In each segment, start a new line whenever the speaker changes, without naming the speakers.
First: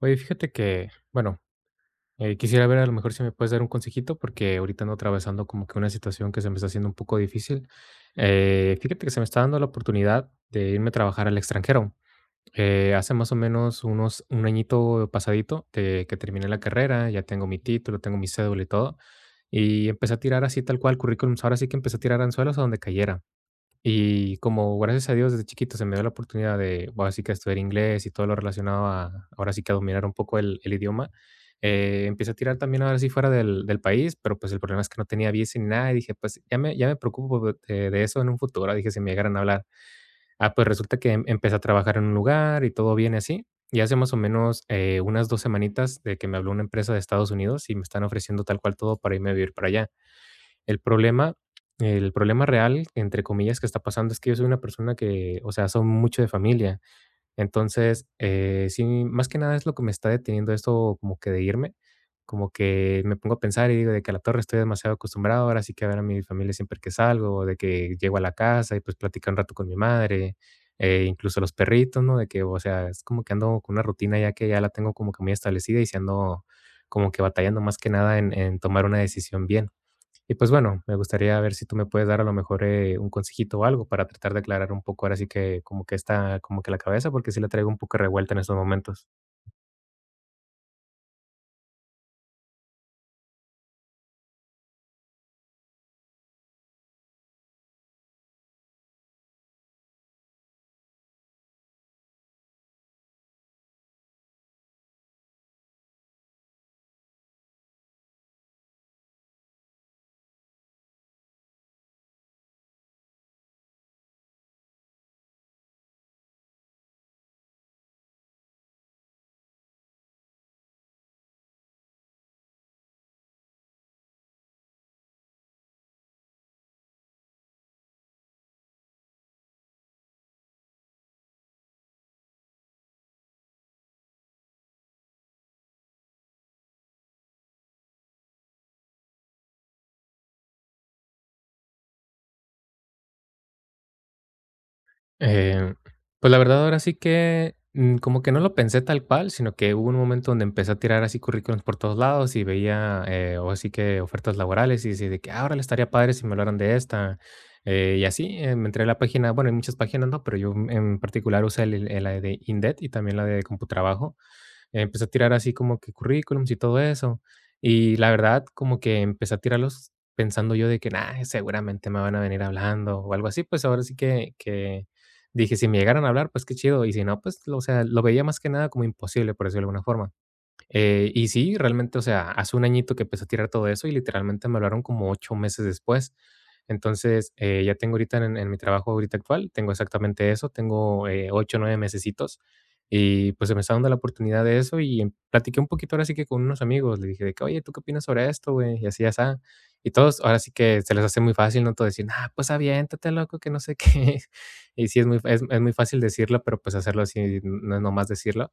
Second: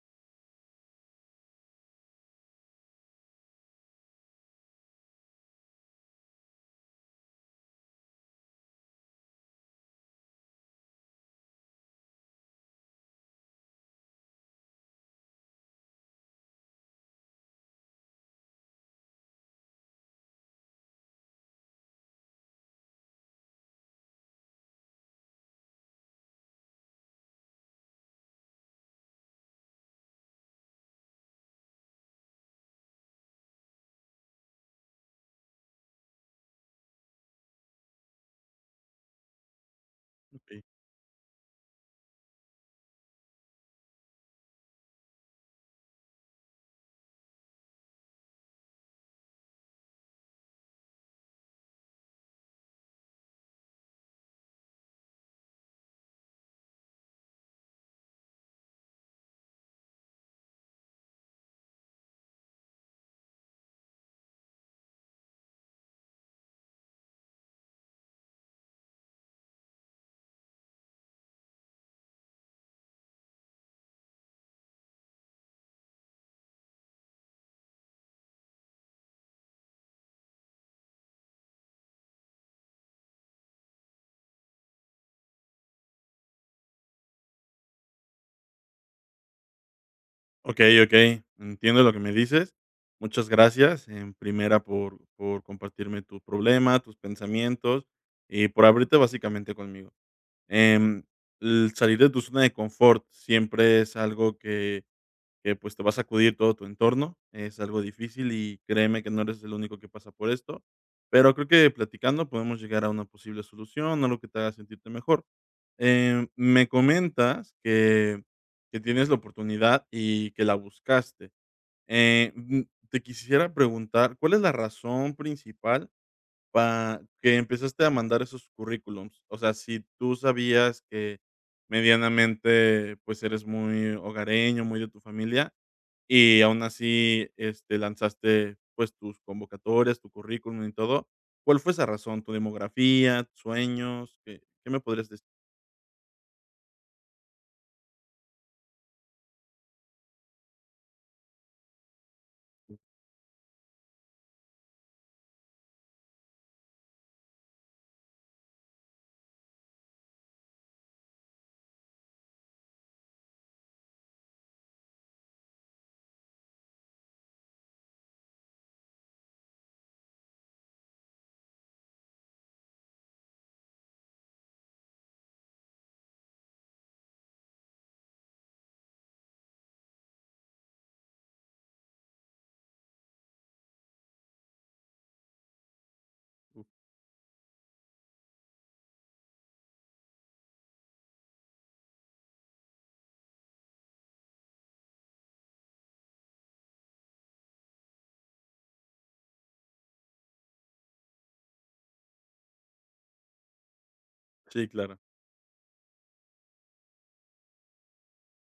Oye, fíjate que, bueno, quisiera ver a lo mejor si me puedes dar un consejito, porque ahorita ando atravesando como que una situación que se me está haciendo un poco difícil. Fíjate que se me está dando la oportunidad de irme a trabajar al extranjero. Hace más o menos unos un añito pasadito de que terminé la carrera, ya tengo mi título, tengo mi cédula y todo, y empecé a tirar así tal cual currículums. Ahora sí que empecé a tirar anzuelos a donde cayera. Y como gracias a Dios desde chiquito se me dio la oportunidad de, bueno, así que estudiar inglés y todo lo relacionado a, ahora sí que a dominar un poco el idioma, empecé a tirar también ahora sí fuera del país, pero pues el problema es que no tenía visa ni nada y dije, pues ya me preocupo de eso en un futuro, dije, si me llegaran a hablar. Ah,
Okey.
pues resulta que empecé a trabajar en un lugar y todo viene así. Y hace más o menos unas dos semanitas de que me habló una empresa de Estados Unidos y me están ofreciendo tal cual todo para irme a vivir para allá. El problema el problema real, entre comillas, que está pasando es que yo soy una persona que, o sea, son mucho de familia. Entonces, sí, más que nada es lo que me está deteniendo esto como que de irme, como que me pongo a pensar y digo de que a la torre estoy demasiado acostumbrado, ahora sí que a ver a mi familia siempre que salgo, de que llego a la casa y pues platico un rato con mi madre, incluso los perritos, ¿no? De que, o sea, es como que ando con una rutina ya que ya la tengo como que muy establecida y si ando como que batallando más que nada en tomar una decisión bien. Y pues bueno, me gustaría ver si tú me puedes dar a lo mejor un consejito o algo para tratar de aclarar un poco ahora sí que como que está como que la cabeza, porque sí la traigo un poco revuelta en estos momentos.
Okey, okey. Entiendo lo que me dices. Muchas gracias, en primera, por compartirme tu problema, tus pensamientos y por abrirte básicamente conmigo. Em, el salir de tu zona de confort siempre es algo que, pues, te va a sacudir todo tu entorno. Es algo difícil y créeme que no eres el único que pasa por esto, pero creo que platicando podemos llegar a una posible solución, algo que te haga sentirte mejor. Me comentas que tienes la oportunidad y que la buscaste. Eh, mm, Te quisiera preguntar, ¿cuál es la razón principal para que empezaste a mandar esos currículums? O sea, si tú sabías que medianamente, pues, eres muy hogareño, muy de tu familia, y aún así, este, lanzaste, pues, tus convocatorias, tu currículum y todo. ¿Cuál fue esa razón? ¿Tu demografía, sueños? ¿Qué me podrías decir?
Eh, pues la verdad ahora sí que como que no lo pensé tal cual, sino que hubo un momento donde empecé a tirar así currículums por todos lados y veía o así que ofertas laborales y decía de que ahora le estaría padre si me hablaran de esta. Y así Me entré a la página, bueno, hay muchas páginas, ¿no? Pero yo en particular usé la de Indeed y también la de Computrabajo. Empecé a tirar así como que currículums y todo eso. Y la verdad, como que empecé a tirarlos pensando yo de que, nah, seguramente me van a venir hablando o algo así. Pues ahora sí que dije, si me llegaran a hablar, pues qué chido. Y si no, pues, o sea, lo veía más que nada como imposible, por decirlo de alguna forma. Y sí, realmente, o sea, hace un añito que empecé a tirar todo eso y literalmente me hablaron como 8 meses después. Entonces, ya tengo ahorita en mi trabajo ahorita actual, tengo exactamente eso, tengo, 8, 9 mesecitos. Y, pues, se me está dando la oportunidad de eso y platiqué un poquito ahora sí que con unos amigos, le dije de que: "Oye, ¿tú qué opinas sobre esto, güey?", y así ya está. Y todos ahora sí que se les hace muy fácil, ¿no? Todo decir: "Ah, pues aviéntate, loco, que no sé qué".
Sí,
Y
claro.
sí, es muy fácil decirlo, pero, pues, hacerlo así, no es nomás decirlo.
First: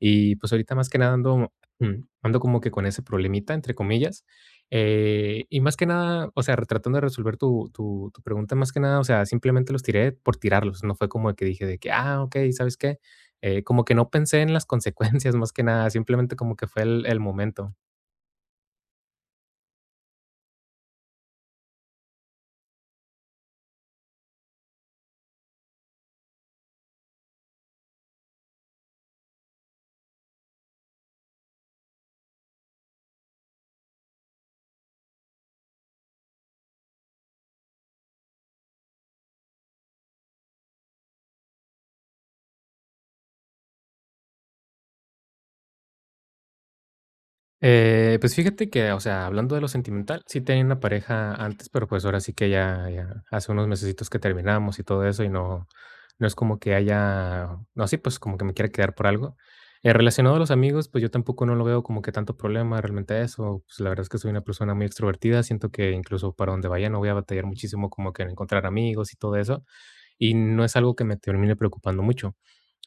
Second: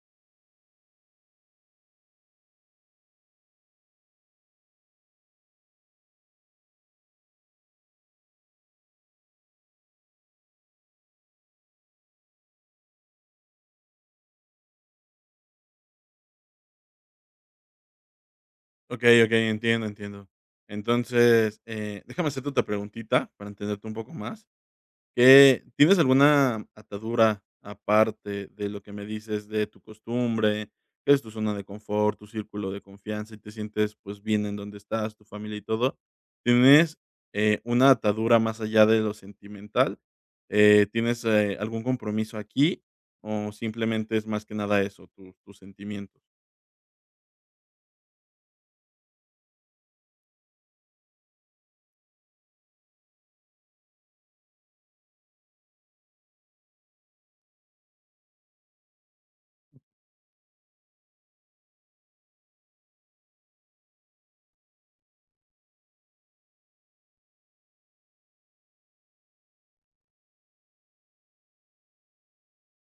Y, pues, ahorita más que nada ando. Ando como que con ese problemita, entre comillas. Y más que nada, o sea, tratando de resolver tu pregunta, más que nada, o sea, simplemente los tiré por tirarlos. No fue como que dije de que, ah, ok, ¿sabes qué? Como que no pensé en las consecuencias, más que nada, simplemente como que fue el momento.
Okey, okey, entiendo, entiendo. Entonces, déjame hacerte otra preguntita para entenderte un poco más. ¿Tienes alguna atadura aparte de lo que me dices de tu costumbre, que es tu zona de confort, tu círculo de confianza y te sientes, pues, bien en donde estás, tu familia y todo? ¿Tienes, una atadura más allá de lo sentimental? ¿Tienes, algún compromiso aquí o simplemente es más que nada eso, tus sentimientos?
Pues fíjate que, o sea, hablando de lo sentimental, sí tenía una pareja antes, pero pues ahora sí que ya hace unos mesecitos que terminamos y todo eso, y no, no es como que haya, no, sí, pues como que me quiera quedar por algo. Relacionado a los amigos, pues yo tampoco no lo veo como que tanto problema realmente eso. Pues la verdad es que soy una persona muy extrovertida, siento que incluso para donde vaya no voy a batallar muchísimo como que en encontrar amigos y todo eso, y no es algo que me termine preocupando mucho.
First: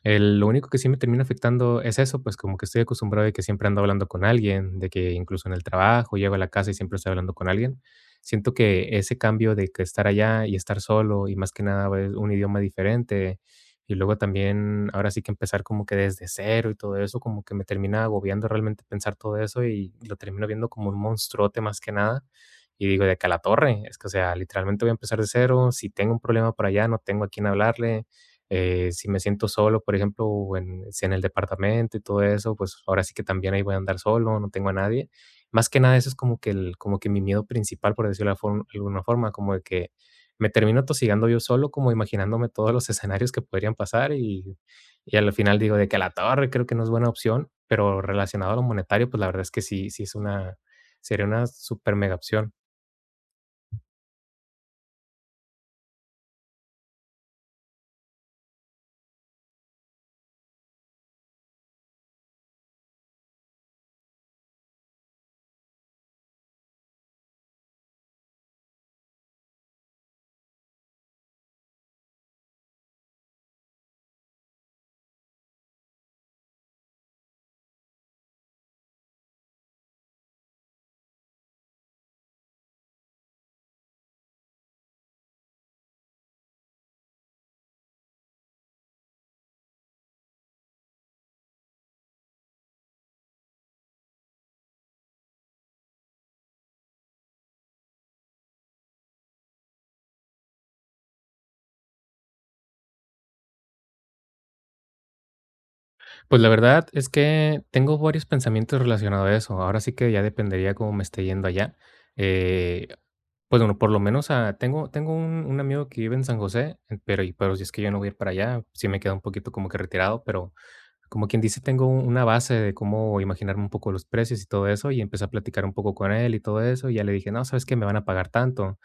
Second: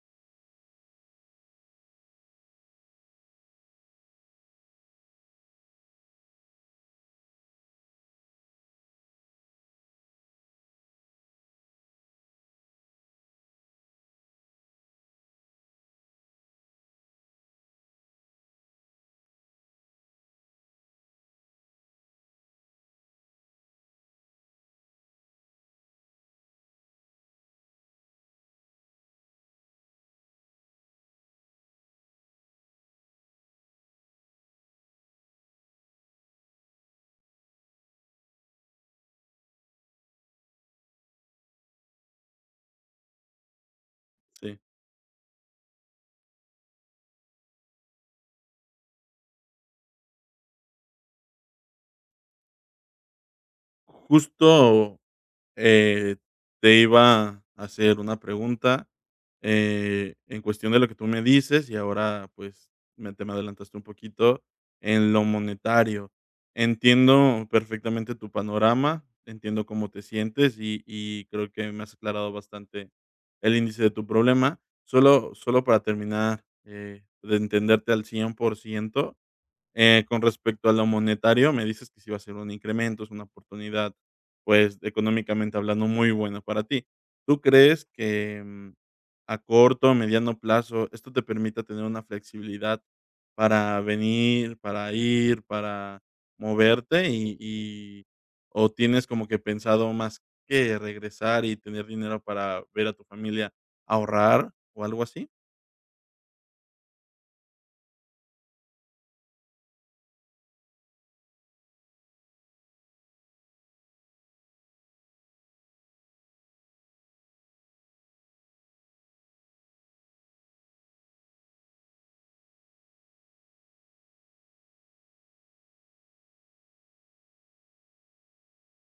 El Lo único que sí me termina afectando es eso, pues, como que estoy acostumbrado de que siempre ando hablando con alguien, de que incluso en el trabajo, llego a la casa y siempre estoy hablando con alguien. Siento que ese cambio de que estar allá y estar solo, y más que nada ver un idioma diferente, y luego también ahora sí que empezar como que desde cero y todo eso, como que me termina agobiando realmente pensar todo eso y lo termino viendo como un monstruote más que nada. Y digo, de que a la torre, es que, o sea, literalmente voy a empezar de cero, si tengo un problema por allá, no tengo a quién hablarle, si me siento solo, por ejemplo, si en el departamento y todo eso, pues ahora sí que también ahí voy a andar solo, no tengo a nadie. Más que nada, eso es como que, como que mi miedo principal, por decirlo de alguna forma, como de que me termino tosigando yo solo, como imaginándome todos los escenarios que podrían pasar
Sí.
y al final digo de que a la torre creo que no es buena opción, pero relacionado a lo monetario, pues la verdad es que sí, sería una super mega opción.
Justo Eh, te iba a hacer una pregunta, en cuestión de lo que tú me dices, y ahora, pues, me adelantaste un poquito en lo monetario. Entiendo perfectamente tu panorama, entiendo cómo te sientes, y creo que me has aclarado bastante el índice de tu problema. Solo para terminar, de entenderte al 100% con respecto a lo monetario, me dices que si va a ser un incremento, es una oportunidad, pues, económicamente hablando, muy buena para ti. ¿Tú crees que a corto o mediano plazo esto te permita tener una flexibilidad para venir, para ir, para moverte? Y- ¿O tienes como que pensado más que regresar y tener dinero para ver a tu familia ahorrar o algo así?
Pues la verdad es que tengo varios pensamientos relacionados a eso. Ahora sí que ya dependería cómo me esté yendo allá. Eh, pues bueno, por lo menos tengo un amigo que vive en San José, pero, pero si es que yo no voy a ir para allá, sí me queda un poquito como que retirado, pero como quien dice, tengo una base de cómo imaginarme un poco los precios y todo eso, y empecé a platicar un poco con él y todo eso, y ya le dije, no, sabes que me van a pagar tanto.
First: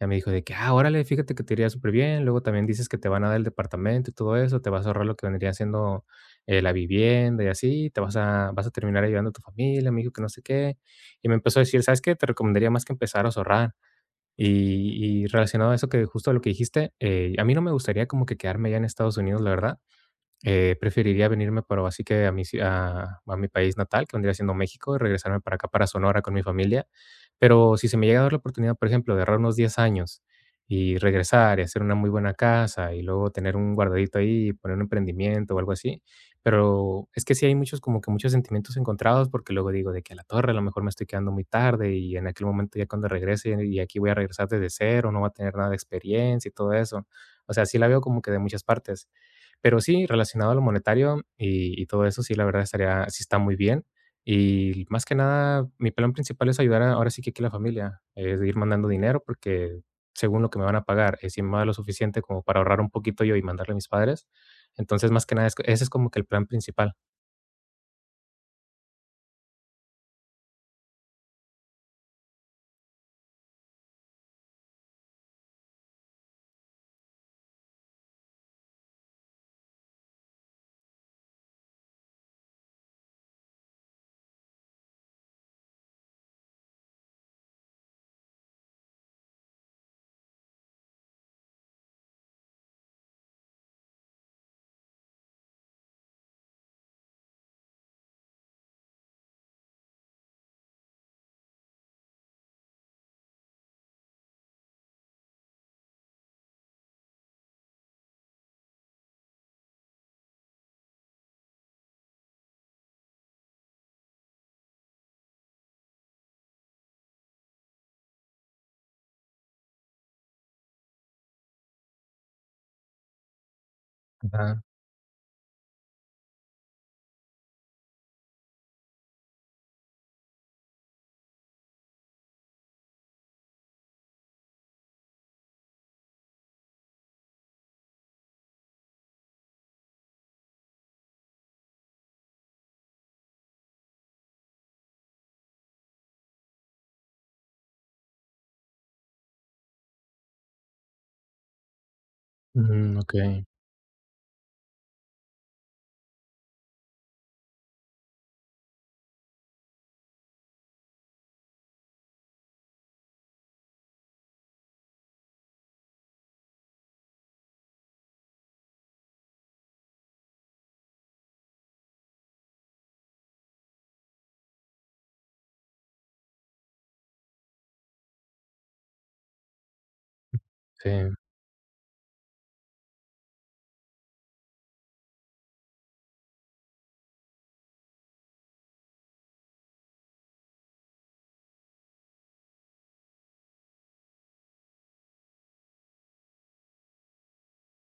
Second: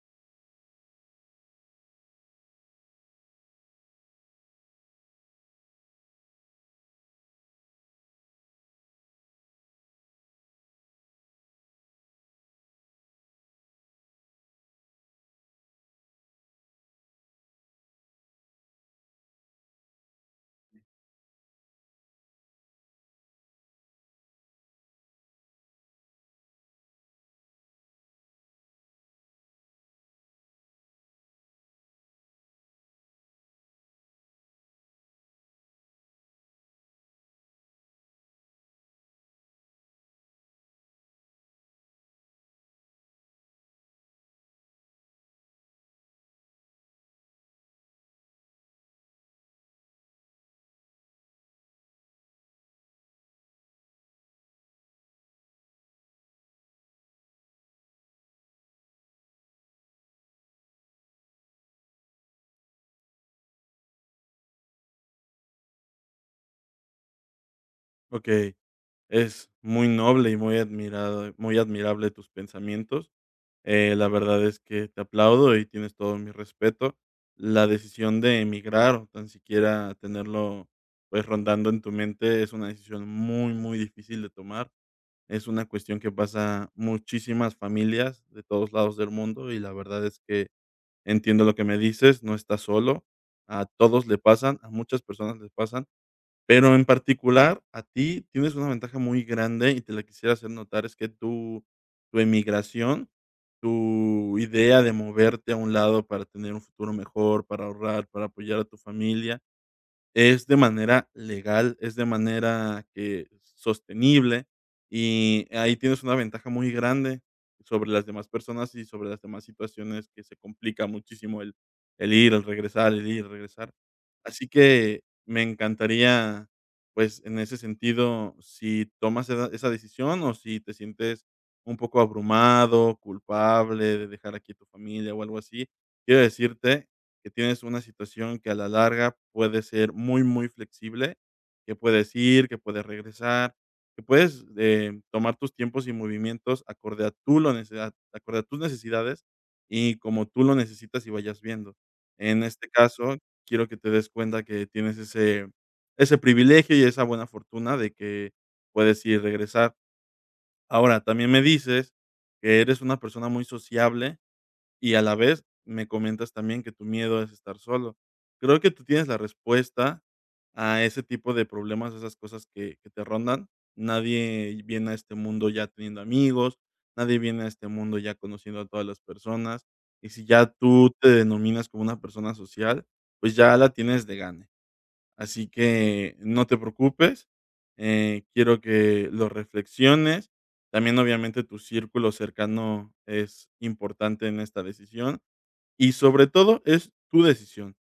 Ya me dijo de que: "Ah, órale, fíjate que te iría súper bien. Luego también dices que te van a dar el departamento y todo eso, te vas a ahorrar lo que vendría siendo, la vivienda y así, te vas a vas a terminar ayudando a tu familia", me dijo que no sé qué. Y me empezó a decir: "¿Sabes qué? Te recomendaría más que empezar a ahorrar". Y relacionado a eso que justo lo que dijiste, a mí no me gustaría como que quedarme allá en Estados Unidos, la verdad. Preferiría venirme, pero así que a mi ci a mi país natal, que vendría siendo México, y regresarme para acá, para Sonora con mi familia. Pero si se me llega a dar la oportunidad, por ejemplo, de ahorrar unos 10 años y regresar y hacer una muy buena casa y luego tener un guardadito ahí y poner un emprendimiento o algo así. Pero es que sí hay muchos como que muchos sentimientos encontrados, porque luego digo de que a la torre a lo mejor me estoy quedando muy tarde y en aquel momento ya cuando regrese y aquí voy a regresar desde cero, no va a tener nada de experiencia y todo eso. O sea, sí la veo como que de muchas partes. Pero sí, relacionado a lo monetario y todo eso, sí, la verdad estaría sí está muy bien. Y más que nada, mi plan principal es ayudar a ahora sí que aquí a la familia, es ir mandando dinero, porque según lo que me van a pagar, es sí me va lo suficiente como para ahorrar un poquito yo y mandarle a mis padres. Entonces, más que nada, es como que el plan principal.
Ok. Es muy noble y muy admirable tus pensamientos. La verdad es que te aplaudo y tienes todo mi respeto. La decisión de emigrar o tan siquiera tenerlo, pues, rondando en tu mente es una decisión muy, muy difícil de tomar. Es una cuestión que pasa muchísimas familias de todos lados del mundo, y la verdad es que entiendo lo que me dices, no estás solo, a todos le pasan, a muchas personas les pasan. Pero en particular, a ti tienes una ventaja muy grande y te la quisiera hacer notar, es que tu emigración, tu idea de moverte a un lado para tener un futuro mejor, para ahorrar, para apoyar a tu familia, es de manera legal, es de manera que sostenible y ahí tienes una ventaja muy grande sobre las demás personas y sobre las demás situaciones que se complica muchísimo el ir, el regresar, el ir, regresar. Así
Ajá.
que me encantaría, pues en ese sentido, si tomas esa decisión o si te sientes un poco abrumado, culpable de dejar aquí a tu familia o algo así, quiero decirte que tienes una situación que a la larga puede ser muy, muy flexible, que puedes ir, que puedes regresar, que puedes tomar tus tiempos y movimientos acorde a tus necesidades y como tú lo necesitas y vayas viendo. En este
Mm,
caso,
okey.
quiero que te des cuenta que tienes ese privilegio y esa buena fortuna de que puedes ir y regresar. Ahora, también me dices que eres una persona muy sociable y a la vez, me comentas también que tu miedo es estar solo. Creo que tú tienes la respuesta a ese tipo de problemas, a esas cosas que te rondan. Nadie viene a este mundo ya teniendo amigos, nadie viene a este mundo ya conociendo a todas las personas. Y si ya tú te
Sí.
denominas como una persona social, pues ya la tienes de gane. Así que no te preocupes, quiero que lo reflexiones. También, obviamente, tu círculo cercano es importante en esta decisión y, sobre todo, es tu decisión.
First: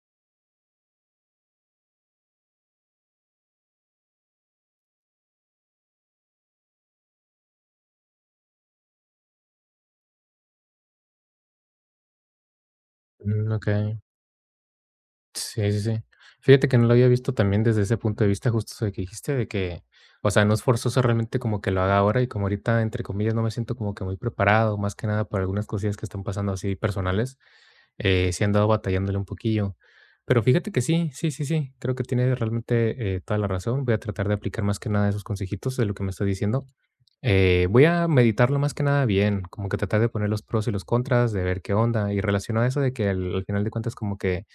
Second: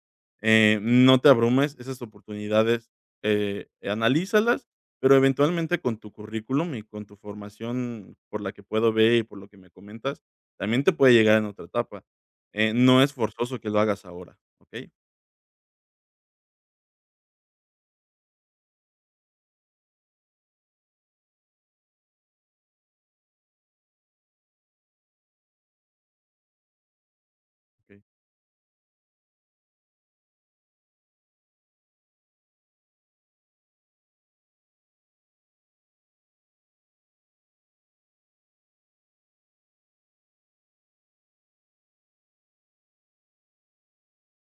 No te abrumes, esas oportunidades analízalas, pero eventualmente con tu currículum y con tu formación por la que puedo ver y por lo que me comentas, también te puede llegar en otra etapa. No es
Mm,
forzoso que lo
okey.
hagas ahora, ¿ok?
Sí, sí, sí. Fíjate que no lo había visto también desde ese punto de vista, justo eso que dijiste, de que, o sea, no es forzoso realmente como que lo haga ahora y como ahorita, entre comillas, no me siento como que muy preparado, más que nada por algunas cosillas que están pasando así personales,
Ok,
sí he andado batallándole un poquillo. Pero fíjate que sí, creo que tiene realmente toda la razón. Voy a tratar de aplicar más que nada esos consejitos de lo que me estás diciendo. Voy a meditarlo más que nada bien, como que tratar de poner los pros y los contras, de ver qué onda. Y relacionado a eso de que al final de cuentas como que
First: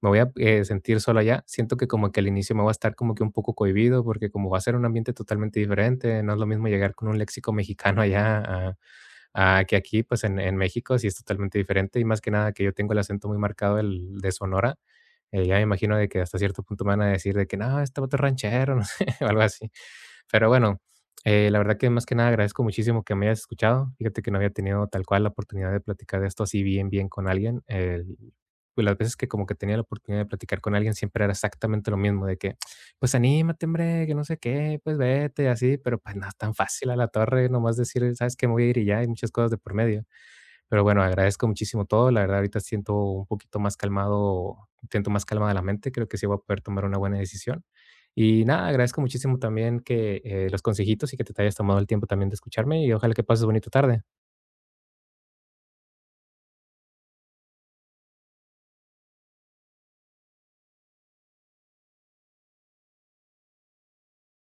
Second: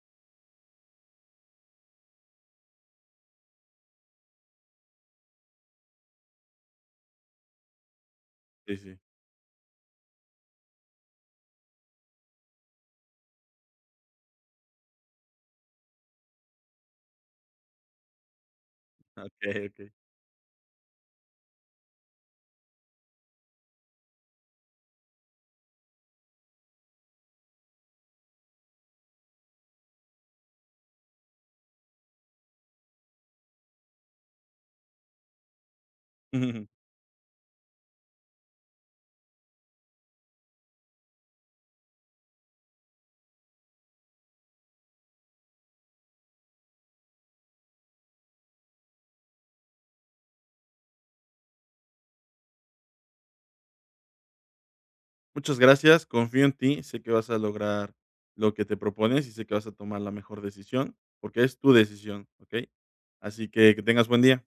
me voy a sentir solo allá. Siento que como que al inicio me voy a estar como que un poco cohibido porque como va a ser un ambiente totalmente diferente, no es lo mismo llegar con un léxico mexicano allá
sí,
a,
sí.
Ah, que aquí, pues, en México sí es totalmente diferente, y más que nada que yo tengo el acento muy marcado del de Sonora, ya me imagino de que hasta cierto punto me van a decir de que: "No, este vato es ranchero", no sé, o
Ok,
algo así.
ok.
Pero bueno, la verdad que más que nada agradezco muchísimo que me hayas escuchado. Fíjate que no había tenido tal cual la oportunidad de platicar de esto así bien, bien con alguien. El Pues, las veces que como que tenía la oportunidad de platicar con alguien siempre era exactamente lo mismo, de que: pues anímate, hombre, que no sé qué, pues vete, y así, pero pues no es tan fácil a la torre, nomás decir, sabes que me voy a ir y ya, hay muchas cosas de por medio. Pero bueno, agradezco muchísimo todo, la verdad ahorita siento un poquito más calmado, siento más calmada la mente, creo que sí voy a poder tomar una buena decisión. Y nada, agradezco muchísimo también que los consejitos y que te hayas tomado el tiempo también de escucharme y ojalá que pases bonita tarde.
Muchas gracias, confío en ti, sé que vas a lograr lo que te propones y sé que vas a tomar la mejor decisión, porque es tu decisión, ¿ok? Así que tengas buen día.